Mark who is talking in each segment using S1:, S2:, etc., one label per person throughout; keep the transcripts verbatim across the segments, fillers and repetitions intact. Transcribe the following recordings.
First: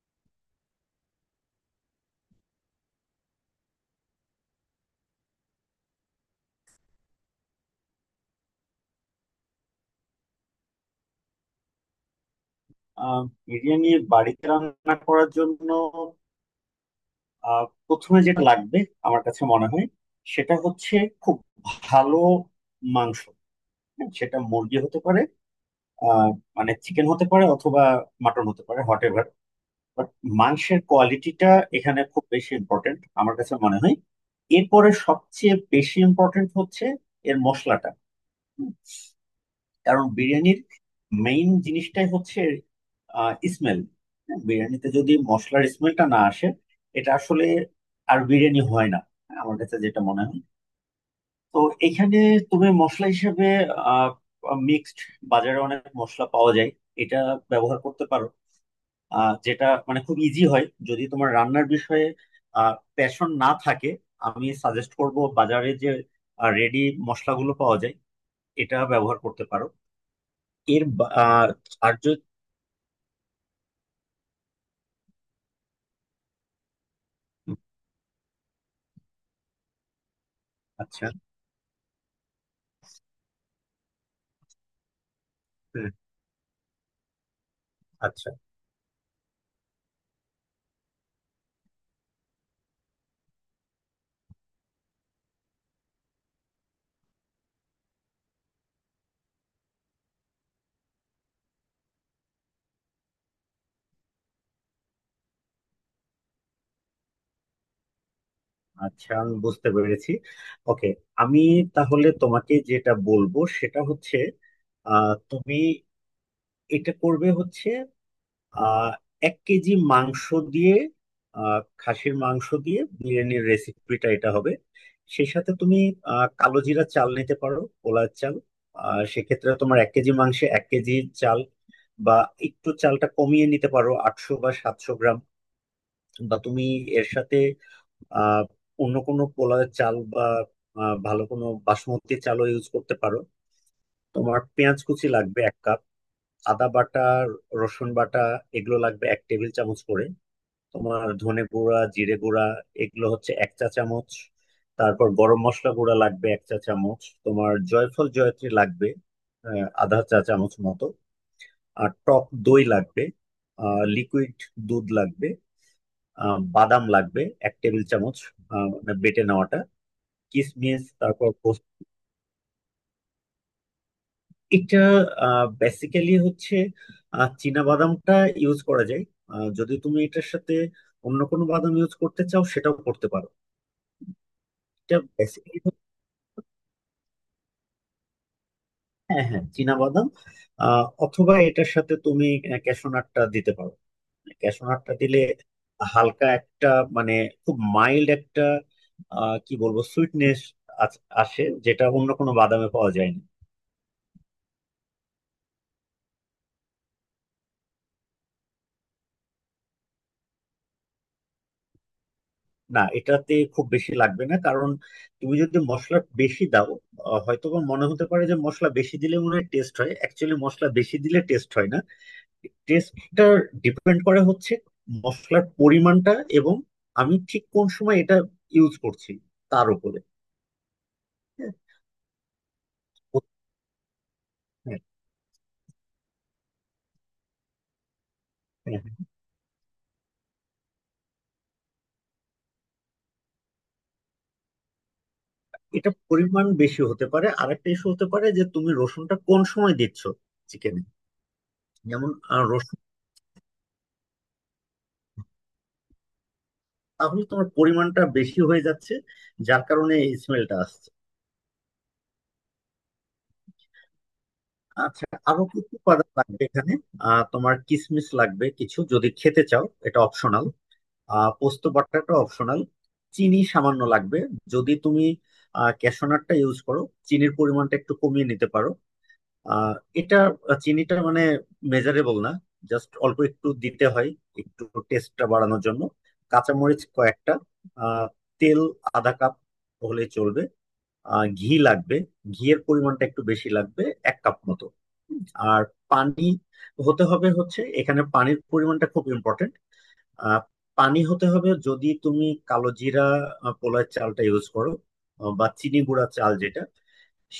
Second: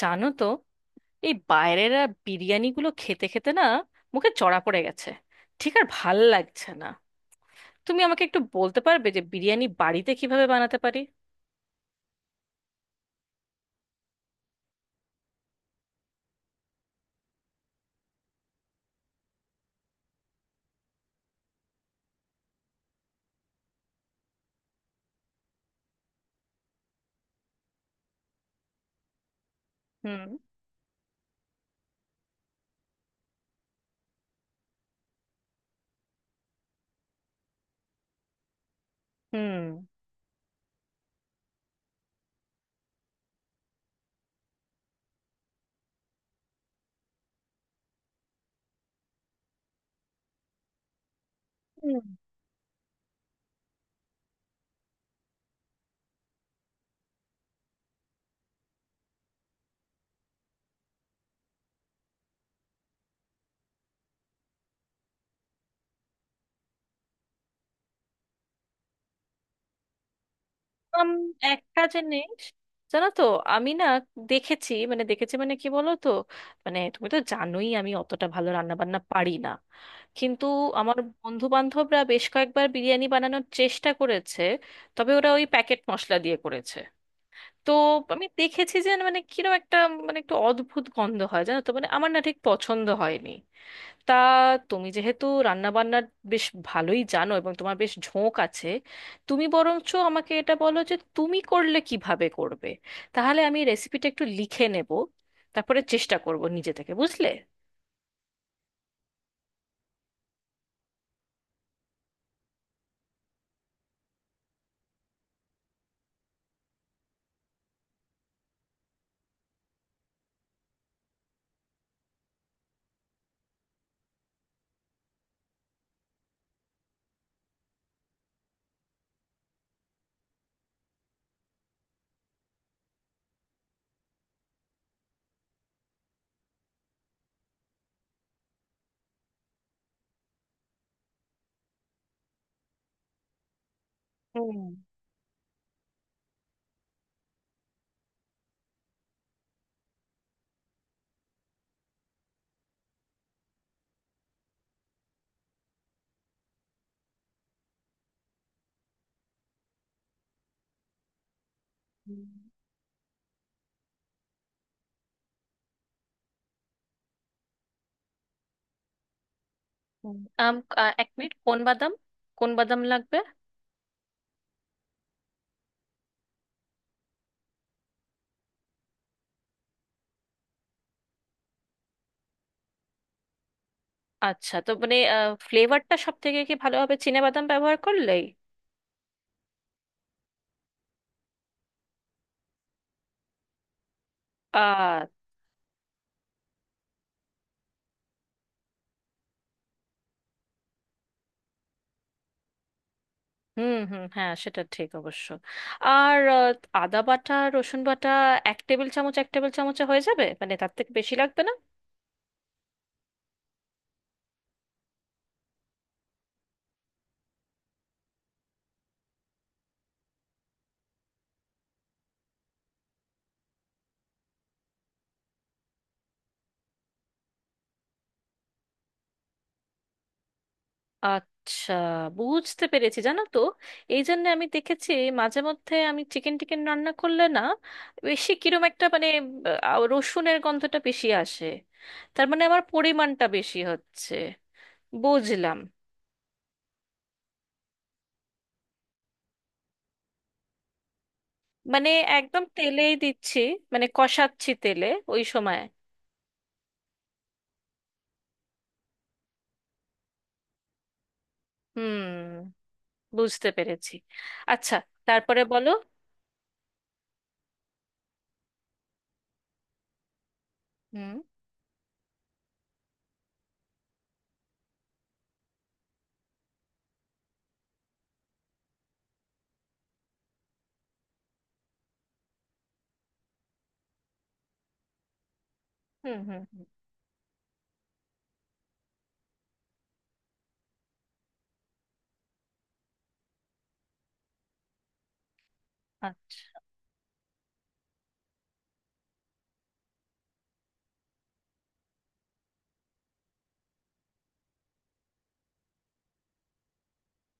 S1: জানো তো, এই বাইরের আর বিরিয়ানিগুলো খেতে খেতে না মুখে চড়া পড়ে গেছে, ঠিক আর ভাল লাগছে না। তুমি আমাকে একটু বলতে পারবে যে বিরিয়ানি বাড়িতে কিভাবে বানাতে পারি?
S2: আহ বিরিয়ানি বাড়িতে রান্না করার জন্য আহ প্রথমে যেটা লাগবে আমার কাছে মনে হয় সেটা হচ্ছে খুব ভালো মাংস। হ্যাঁ, সেটা মুরগি হতে পারে। আহ মানে চিকেন হতে পারে অথবা মাটন হতে পারে হোয়াট এভার বাট
S1: হুম
S2: মাংসের কোয়ালিটিটা এখানে খুব বেশি ইম্পর্টেন্ট আমার কাছে মনে হয়। এরপরে সবচেয়ে বেশি ইম্পর্টেন্ট হচ্ছে এর মশলাটা।
S1: হুম
S2: কারণ বিরিয়ানির মেইন জিনিসটাই হচ্ছে স্মেল। বিরিয়ানিতে যদি মশলার স্মেলটা না আসে এটা আসলে আর বিরিয়ানি হয় না আমার কাছে যেটা মনে হয়। তো
S1: হুম,
S2: এখানে তুমি মশলা হিসেবে আহ মিক্সড বাজারে অনেক মশলা পাওয়া যায় এটা ব্যবহার করতে পারো। আহ যেটা মানে খুব ইজি হয় যদি তোমার রান্নার বিষয়ে আহ প্যাশন না থাকে আমি সাজেস্ট করব বাজারে যে রেডি মশলাগুলো পাওয়া যায় এটা ব্যবহার করতে পারো। এর
S1: আম,
S2: বা- আহ,
S1: একটা
S2: আর যদি
S1: জিনিস, জানো তো, আমি না দেখেছি মানে দেখেছি, মানে কি বলো তো, মানে তুমি তো জানোই আমি অতটা ভালো রান্না বান্না পারি না, কিন্তু আমার
S2: আচ্ছা
S1: বন্ধু বান্ধবরা বেশ কয়েকবার বিরিয়ানি বানানোর চেষ্টা করেছে, তবে ওরা ওই প্যাকেট
S2: হুম,
S1: মশলা দিয়ে করেছে। তো আমি
S2: আচ্ছা
S1: দেখেছি যে মানে কিরকম একটা, মানে একটু অদ্ভুত গন্ধ হয়, জানো তো, মানে আমার না ঠিক পছন্দ হয়নি। তা তুমি যেহেতু রান্না বান্নার বেশ ভালোই জানো এবং তোমার বেশ ঝোঁক আছে, তুমি বরঞ্চ আমাকে এটা বলো যে তুমি করলে কিভাবে করবে, তাহলে আমি রেসিপিটা একটু লিখে নেব, তারপরে চেষ্টা করব নিজে থেকে, বুঝলে?
S2: আচ্ছা আমি বুঝতে পেরেছি। ওকে, আমি তাহলে তোমাকে যেটা বলবো সেটা হচ্ছে আহ, তুমি এটা করবে হচ্ছে আহ, এক কেজি মাংস দিয়ে, আহ, খাসির মাংস দিয়ে বিরিয়ানির রেসিপিটা এটা হবে। সেই সাথে তুমি আহ, কালো জিরা চাল নিতে পারো কলার চাল। আর সেক্ষেত্রে তোমার এক কেজি মাংসে এক কেজি চাল, বা একটু চালটা কমিয়ে নিতে পারো আটশো বা সাতশো গ্রাম। বা তুমি এর সাথে আহ অন্য কোনো পোলার চাল বা আহ, ভালো কোনো বাসমতি চালও ইউজ করতে পারো। তোমার
S1: হুম,
S2: পেঁয়াজ কুচি লাগবে এক কাপ। আদা বাটা, রসুন বাটা, এগুলো লাগবে এক টেবিল চামচ করে। তোমার ধনে গুঁড়া, জিরে গুঁড়া, এগুলো হচ্ছে এক চা চামচ। তারপর গরম মশলা গুঁড়া লাগবে এক চা চামচ। তোমার জয়ফল জয়ত্রী লাগবে আহ, আধা চা চামচ মতো। আর টক
S1: হুম,
S2: দই লাগবে। লিকুইড দুধ লাগবে। আহ, বাদাম লাগবে এক টেবিল চামচ, আহ, মানে বেটে নেওয়াটা।
S1: হুম। আম
S2: কিসমিস,
S1: আ, এক
S2: তারপর
S1: মিনিট, কোন
S2: পোস্ত।
S1: বাদাম? কোন বাদাম লাগবে?
S2: এটা বেসিক্যালি হচ্ছে আহ, চীনা বাদামটা ইউজ করা যায়। আহ, যদি তুমি এটার সাথে অন্য কোনো বাদাম ইউজ করতে চাও সেটাও করতে পারো।
S1: আচ্ছা, তো মানে
S2: এটা বেসিক্যালি
S1: ফ্লেভারটা সব থেকে কি ভালো হবে চিনে বাদাম ব্যবহার করলেই?
S2: হ্যাঁ, হ্যাঁ, চীনা বাদাম। আহ, অথবা এটার সাথে তুমি ক্যাশনাটটা দিতে পারো। ক্যাশনাটটা দিলে হালকা একটা, মানে খুব মাইল্ড একটা, আহ, কি বলবো সুইটনেস আসে যেটা অন্য কোনো বাদামে পাওয়া যায় না।
S1: হুম হুম, হ্যাঁ সেটা ঠিক অবশ্য। আর আহ, আদা বাটা রসুন বাটা এক টেবিল চামচ এক টেবিল চামচে হয়ে যাবে? মানে তার থেকে বেশি লাগবে না?
S2: না, এটাতে খুব বেশি লাগবে না কারণ তুমি যদি মশলা বেশি দাও আহ, হয়তো বা মনে হতে পারে যে মশলা বেশি দিলে মনে হয় টেস্ট হয়, অ্যাকচুয়ালি মশলা বেশি দিলে টেস্ট হয় না। টেস্টটা ডিপেন্ড করে হচ্ছে মশলার পরিমাণটা এবং আমি ঠিক কোন সময় এটা ইউজ করছি তার উপরে। হ্যাঁ,
S1: আচ্ছা, বুঝতে পেরেছি। জানো তো, এই জন্য আমি
S2: হ্যাঁ,
S1: দেখেছি মাঝে মধ্যে আমি চিকেন টিকেন রান্না করলে না বেশি কিরম
S2: হ্যাঁ।
S1: একটা,
S2: হ্যাঁ।
S1: মানে আহ, রসুনের গন্ধটা বেশি আসে। তার মানে আমার পরিমাণটা বেশি হচ্ছে, বুঝলাম।
S2: এটা পরিমাণ বেশি হতে পারে। আরেকটা ইস্যু হতে পারে যে তুমি রসুনটা কোন সময় দিচ্ছ চিকেনে।
S1: মানে
S2: যেমন আহ,
S1: একদম
S2: রসুন,
S1: তেলেই দিচ্ছি, মানে কষাচ্ছি তেলে, ওই সময়।
S2: তাহলে তোমার পরিমাণটা বেশি হয়ে যাচ্ছে যার কারণে এই স্মেলটা আসছে।
S1: হুম, বুঝতে পেরেছি। আচ্ছা,
S2: আচ্ছা।
S1: তারপরে
S2: আরো
S1: বলো।
S2: কিছু উপাদান লাগবে এখানে। আহ, তোমার কিশমিশ লাগবে কিছু যদি খেতে চাও, এটা অপশনাল।
S1: হুম
S2: আহ পোস্ত বাটাটা অপশনাল। চিনি সামান্য লাগবে। যদি তুমি আহ ক্যাশনারটা ইউজ করো চিনির পরিমাণটা একটু কমিয়ে নিতে পারো। আহ, এটা আহ, চিনিটা মানে মেজারেবল না, জাস্ট অল্প একটু দিতে হয় একটু টেস্টটা বাড়ানোর জন্য।
S1: হুম হুম হুম।
S2: কাঁচামরিচ কয়েকটা। আহ, তেল আধা কাপ হলে চলবে। আহ ঘি লাগবে। ঘিয়ের পরিমাণটা একটু বেশি লাগবে, এক কাপ মতো। হুম, আর পানি
S1: আচ্ছা।
S2: হতে হবে হচ্ছে, এখানে পানির পরিমাণটা খুব ইম্পর্টেন্ট। পানি হতে হবে যদি তুমি কালো জিরা আহ, পোলার চালটা ইউজ করো, আহ, বা চিনি গুঁড়া চাল যেটা,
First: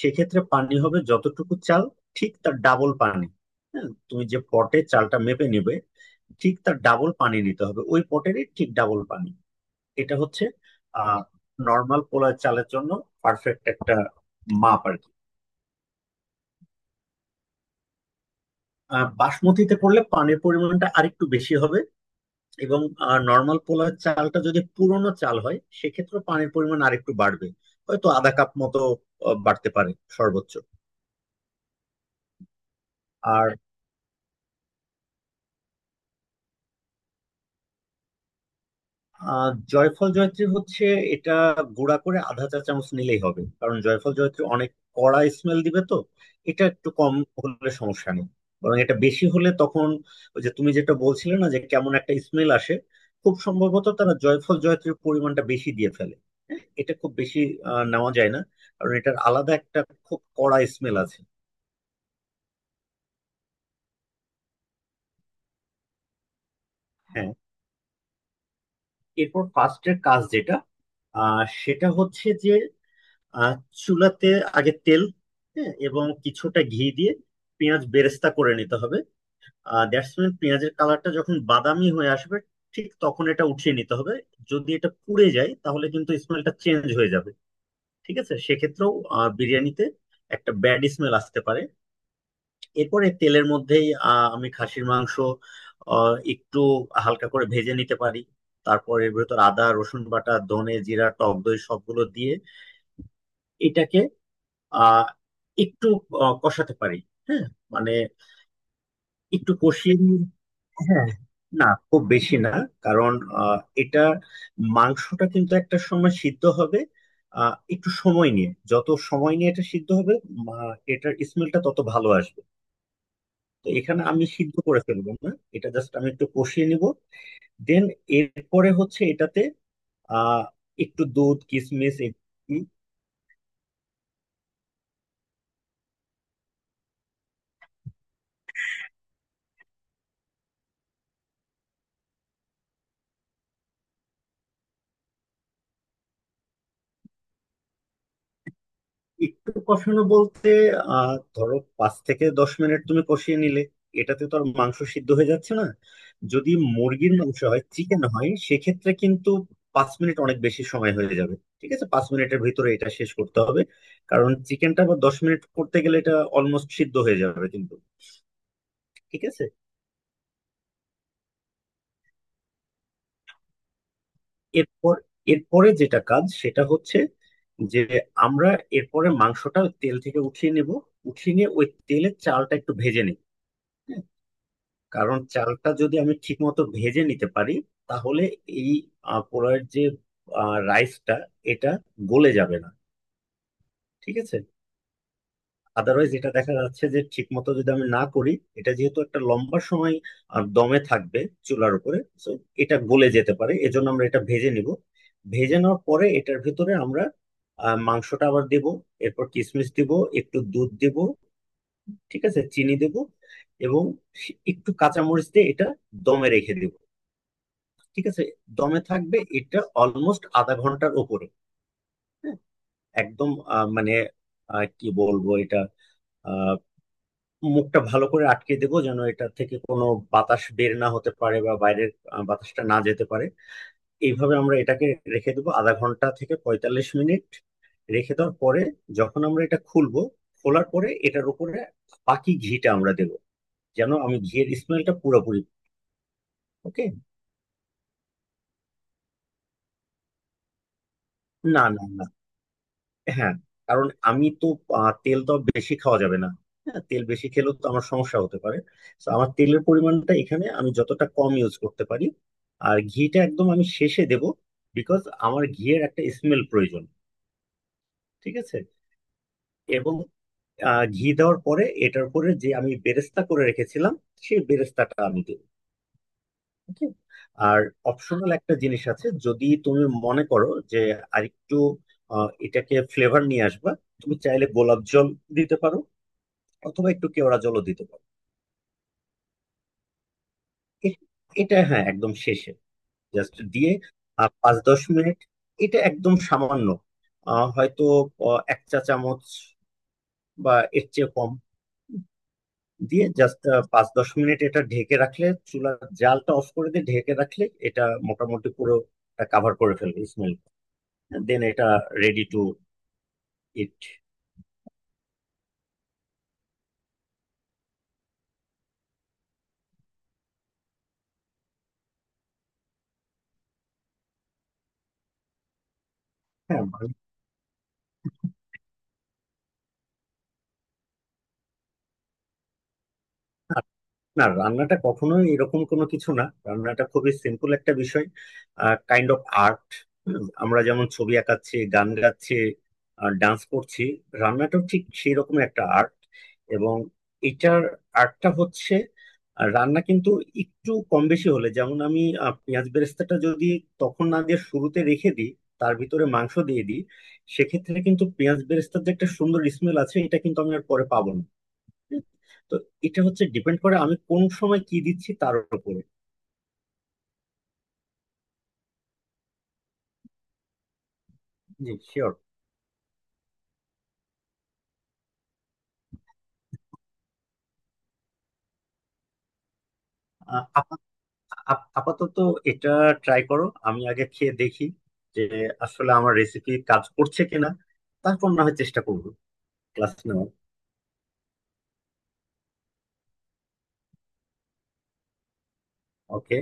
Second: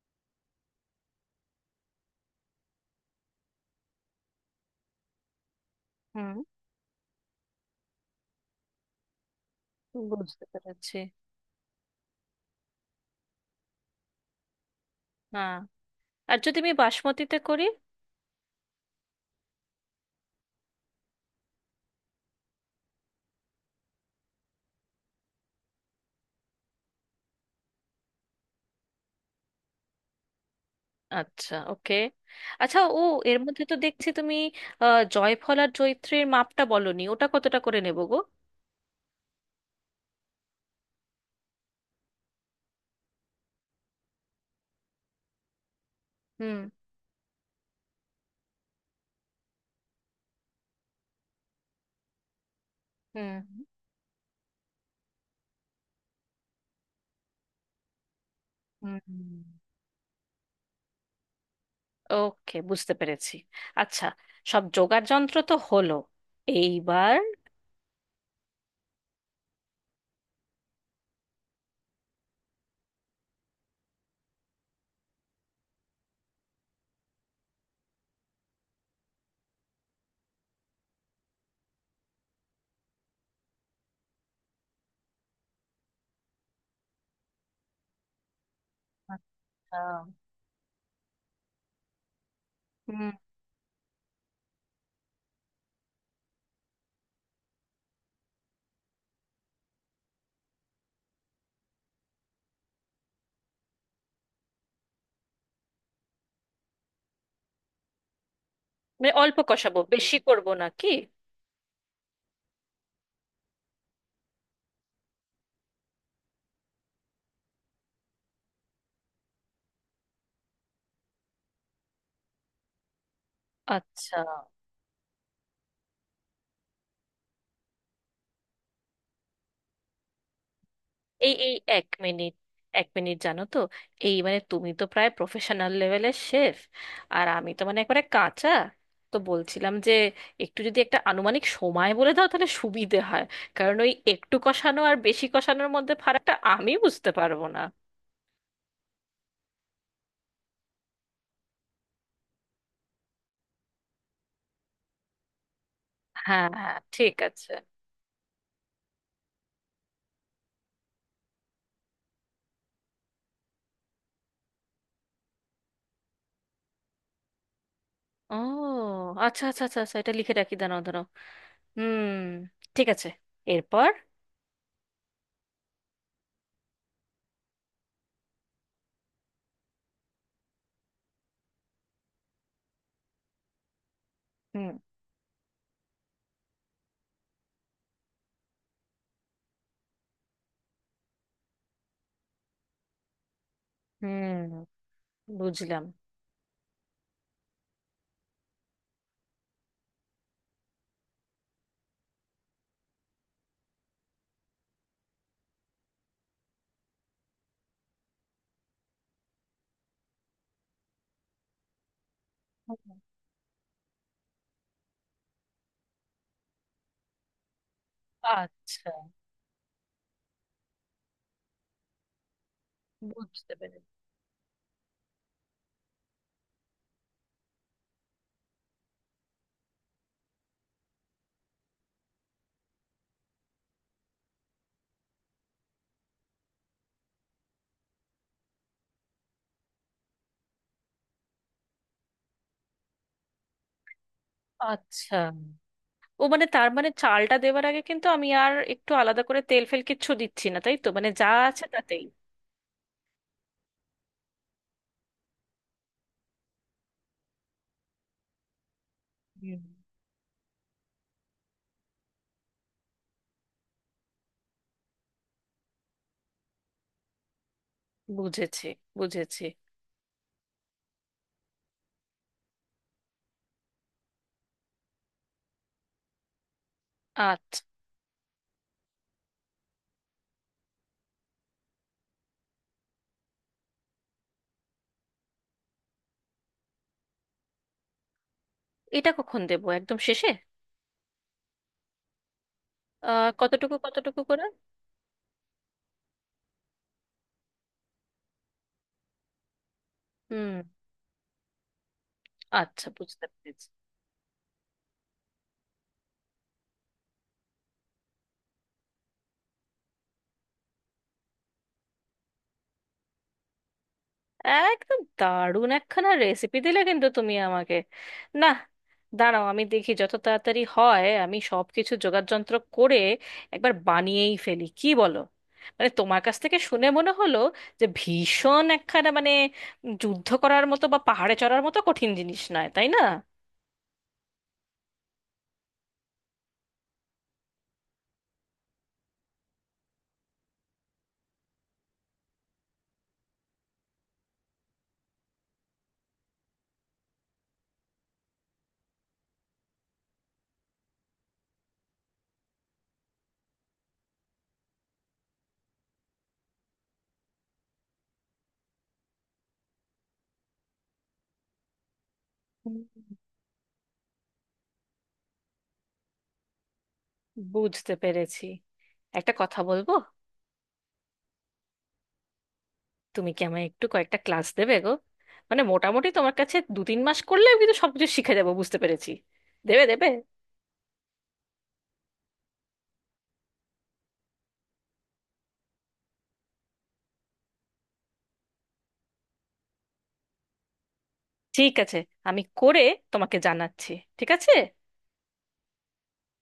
S2: সেক্ষেত্রে পানি হবে যতটুকু চাল ঠিক তার ডাবল পানি। হ্যাঁ, তুমি যে পটে চালটা মেপে নিবে
S1: হুম,
S2: ঠিক তার ডাবল পানি নিতে হবে, ওই পটেরই ঠিক ডাবল পানি। এটা হচ্ছে
S1: বুঝতে পেরেছি।
S2: আহ নর্মাল পোলার চালের জন্য পারফেক্ট একটা মাপ আর কি।
S1: হ্যাঁ। আর যদি আমি বাসমতিতে করি?
S2: আহ, বাসমতিতে করলে পানির পরিমাণটা আরেকটু বেশি হবে, এবং নর্মাল পোলার চালটা যদি পুরনো চাল হয় সেক্ষেত্রে পানির পরিমাণ আরেকটু বাড়বে, হয়তো আধা কাপ মতো আহ, বাড়তে পারে সর্বোচ্চ।
S1: আচ্ছা, ওকে। আচ্ছা, ও, এর
S2: আর
S1: মধ্যে তো দেখছি তুমি আহ, জয়ফল আর জয়িত্রীর মাপটা বলনি, ওটা কতটা করে নেব গো?
S2: আহ জয়ফল জয়ত্রী হচ্ছে এটা গুঁড়া করে আধা চা চামচ নিলেই হবে কারণ জয়ফল জয়ত্রী অনেক কড়া স্মেল দিবে তো।
S1: হুম
S2: এটা একটু কম হলে সমস্যা নেই, বরং এটা বেশি হলে তখন ওই যে তুমি যেটা বলছিলে না যে কেমন একটা স্মেল আসে, খুব
S1: হুম
S2: সম্ভবত তারা জয়ফল জয়ত্রীর পরিমাণটা বেশি দিয়ে ফেলে। হ্যাঁ, এটা খুব বেশি আহ, নেওয়া যায় না
S1: হুম
S2: কারণ এটার
S1: হুম।
S2: আলাদা একটা খুব কড়া স্মেল আছে।
S1: ওকে, বুঝতে পেরেছি। আচ্ছা, সব জোগাড় যন্ত্র তো হলো, এইবার?
S2: হ্যাঁ। এরপর ফার্স্টের কাজ যেটা আহ সেটা হচ্ছে যে, আর চুলাতে আগে তেল, হ্যাঁ, এবং কিছুটা ঘি দিয়ে পেঁয়াজ বেরেস্তা করে নিতে হবে। আর দ্যাটস মিন পেঁয়াজের কালারটা যখন বাদামি হয়ে আসবে ঠিক তখন এটা উঠিয়ে নিতে হবে। যদি এটা পুড়ে যায় তাহলে কিন্তু স্মেলটা চেঞ্জ হয়ে যাবে। ঠিক আছে, সেক্ষেত্রেও আহ, বিরিয়ানিতে
S1: আচ্ছা।
S2: একটা ব্যাড স্মেল আসতে পারে। এরপরে
S1: হুম।
S2: তেলের মধ্যেই আহ, আমি খাসির মাংস আহ, একটু হালকা করে ভেজে নিতে পারি। তারপর এর ভেতর আদা রসুন বাটা, ধনে জিরা, টক দই সবগুলো দিয়ে এটাকে আহ একটু আহ, কষাতে পারি। হ্যাঁ, মানে
S1: মানে অল্প
S2: একটু
S1: কষাবো
S2: কষিয়ে
S1: বেশি
S2: নিয়ে,
S1: করব না কি?
S2: হ্যাঁ, না খুব বেশি না, কারণ আহ, এটা মাংসটা কিন্তু একটা সময় সিদ্ধ হবে, আহ, একটু সময় নিয়ে, যত সময় নিয়ে এটা সিদ্ধ হবে মা- এটার স্মেলটা তত ভালো আসবে। তো এখানে
S1: আচ্ছা।
S2: আমি সিদ্ধ করে ফেলবো না। এটা জাস্ট আমি একটু কষিয়ে নিব। দেন, এরপরে হচ্ছে এটাতে আহ একটু
S1: এই
S2: দুধ,
S1: এই এক
S2: কিশমিশ।
S1: মিনিট, এক মিনিট, জানো তো, এই মানে তুমি তো প্রায় প্রফেশনাল লেভেলের শেফ, আর আমি তো মানে একবারে কাঁচা। তো বলছিলাম যে একটু যদি একটা আনুমানিক সময় বলে দাও তাহলে সুবিধে হয়, কারণ ওই একটু কষানো আর বেশি কষানোর মধ্যে ফারাকটা আমি বুঝতে পারবো না।
S2: একটু কষানো বলতে আহ ধরো পাঁচ থেকে দশ মিনিট তুমি কষিয়ে নিলে এটাতে তো আর মাংস সিদ্ধ হয়ে যাচ্ছে না।
S1: হ্যাঁ
S2: যদি
S1: হ্যাঁ, ঠিক
S2: মুরগির মাংস
S1: আছে।
S2: হয়, চিকেন হয়, সেক্ষেত্রে কিন্তু পাঁচ মিনিট অনেক বেশি সময় হয়ে যাবে। ঠিক আছে, পাঁচ মিনিটের ভিতরে এটা শেষ করতে হবে কারণ চিকেনটা আবার দশ মিনিট করতে গেলে এটা অলমোস্ট সিদ্ধ হয়ে যাবে কিন্তু।
S1: ও,
S2: ঠিক
S1: আচ্ছা
S2: আছে।
S1: আচ্ছা আচ্ছা আচ্ছা, এটা লিখে রাখি, দাঁড়াও দাঁড়াও। হুম, ঠিক আছে, এরপর?
S2: এরপর, এরপরে যেটা কাজ সেটা হচ্ছে যে আমরা এরপরে মাংসটা তেল থেকে উঠিয়ে নেব। উঠিয়ে নিয়ে ওই তেলে চালটা একটু ভেজে নিই,
S1: হুম
S2: কারণ চালটা যদি আমি ঠিক মতো ভেজে নিতে পারি তাহলে এই আহ, পোলাওয়ের যে রাইসটা, এটা গলে যাবে না। ঠিক আছে।
S1: হুম, বুঝলাম।
S2: আদারওয়াইজ এটা দেখা যাচ্ছে যে ঠিক মতো যদি আমি না করি, এটা যেহেতু একটা লম্বা সময় আহ, দমে থাকবে চুলার উপরে তো এটা গলে যেতে পারে, এজন্য আমরা এটা ভেজে নিব। ভেজে নেওয়ার পরে এটার ভিতরে আমরা আহ, মাংসটা আবার দেব। এরপর কিশমিশ দিব, একটু দুধ দেব, ঠিক আছে, চিনি
S1: হুম,
S2: দেব, এবং একটু কাঁচামরিচ দিয়ে এটা দমে রেখে দেব। ঠিক আছে। দমে
S1: আচ্ছা,
S2: থাকবে এটা অলমোস্ট আধা ঘন্টার উপরে। একদম
S1: বুঝতে
S2: আহ,
S1: পেরেছি।
S2: মানে আহ, কি বলবো, এটা আহ, মুখটা ভালো করে আটকে দেবো, যেন এটা থেকে কোনো বাতাস বের না হতে পারে বা বাইরের আহ, বাতাসটা না যেতে পারে। এইভাবে আমরা এটাকে রেখে দেবো আধা ঘন্টা থেকে পঁয়তাল্লিশ মিনিট। রেখে দেওয়ার পরে যখন আমরা এটা খুলবো, খোলার পরে এটার উপরে বাকি ঘিটা আমরা দেবো যেন আমি ঘিয়ের স্মেলটা
S1: আচ্ছা,
S2: পুরোপুরি।
S1: ও মানে তার
S2: ওকে।
S1: মানে চালটা দেওয়ার আগে কিন্তু আমি আর একটু আলাদা করে তেল ফেল কিচ্ছু দিচ্ছি না তাই তো? মানে যা আছে
S2: না, না,
S1: তাতেই।
S2: না, হ্যাঁ, কারণ আমি তো আহ, তেল তো আর বেশি খাওয়া যাবে না। হ্যাঁ, তেল বেশি খেলেও তো আমার সমস্যা হতে পারে, তো আমার
S1: হুম।
S2: তেলের পরিমাণটা এখানে আমি যতটা কম ইউজ করতে পারি। আর ঘিটা একদম আমি শেষে দেব, বিকজ আমার ঘিয়ের একটা স্মেল প্রয়োজন। ঠিক আছে।
S1: বুঝেছি, বুঝেছি।
S2: এবং আহ, ঘি দেওয়ার পরে এটার পরে যে আমি বেরেস্তা করে রেখেছিলাম সেই বেরেস্তাটা আমি দেব। ওকে।
S1: আচ্ছা,
S2: আর অপশনাল একটা জিনিস আছে, যদি তুমি মনে করো যে আরেকটু আহ, এটাকে ফ্লেভার নিয়ে আসবা, তুমি চাইলে গোলাপ জল দিতে পারো অথবা একটু কেওড়া জলও দিতে পারো।
S1: এটা কখন দেবো, একদম শেষে?
S2: এ- এটা, হ্যাঁ, একদম শেষে।
S1: আহ,
S2: জাস্ট দিয়ে
S1: কতটুকু কতটুকু
S2: আর
S1: করে?
S2: পাঁচ দশ মিনিট। এটা একদম সামান্য, আহ, হয়তো আহ, এক চা চামচ বা
S1: হুম,
S2: এর চেয়ে কম,
S1: আচ্ছা,
S2: দিয়ে
S1: বুঝতে
S2: জাস্ট
S1: পেরেছি।
S2: পাঁচ দশ মিনিট এটা ঢেকে রাখলে, চুলার জালটা অফ করে দিয়ে ঢেকে রাখলে, এটা মোটামুটি পুরো কাভার করে ফেলবে স্মেল। দেন এটা রেডি টু ইট।
S1: একদম দারুণ একখানা রেসিপি দিলে কিন্তু তুমি আমাকে। না, দাঁড়াও, আমি দেখি যত তাড়াতাড়ি হয় আমি সব কিছু যোগাড়যন্ত্র করে একবার বানিয়েই ফেলি, কি বলো? মানে তোমার কাছ থেকে
S2: হ্যাঁ।
S1: শুনে মনে হলো যে ভীষণ একখানা মানে যুদ্ধ করার মতো বা পাহাড়ে চড়ার মতো কঠিন জিনিস নয়, তাই না?
S2: না, রান্নাটা কখনোই এরকম কোনো কিছু না, রান্নাটা খুবই সিম্পল একটা বিষয়। Kind of art. আমরা যেমন ছবি আঁকাচ্ছি, গান গাচ্ছি, ডান্স করছি, রান্নাটাও ঠিক সেই রকম একটা আর্ট। এবং এটার আর্টটা হচ্ছে আহ, রান্না কিন্তু একটু কম বেশি হলে, যেমন আমি আহ, পেঁয়াজ বেরেস্তাটা যদি তখন না দিয়ে শুরুতে রেখে দিই, তার ভিতরে মাংস দিয়ে দিই, সেক্ষেত্রে কিন্তু পেঁয়াজ বেরেস্তার যে একটা সুন্দর স্মেল আছে এটা কিন্তু আমি আর পরে পাবো না। তো
S1: হুম।
S2: এটা হচ্ছে ডিপেন্ড করে আমি কোন সময় কি দিচ্ছি তার উপরে।
S1: বুঝতে পেরেছি। একটা কথা বলবো?
S2: জি শিওর।
S1: তুমি কি আমায় একটু কয়েকটা ক্লাস দেবে গো? মানে মোটামুটি তোমার কাছে দু তিন মাস করলে আমি কিন্তু সবকিছু শিখে যাবো, বুঝতে পেরেছি। দেবে, দেবে?
S2: আপাতত এটা ট্রাই করো, আমি আগে খেয়ে দেখি যে আসলে আমার রেসিপি কাজ করছে কিনা, তারপর না হয় চেষ্টা করবো ক্লাস নেওয়ার।
S1: ঠিক আছে, আমি করে তোমাকে জানাচ্ছি, ঠিক আছে?
S2: ওকে।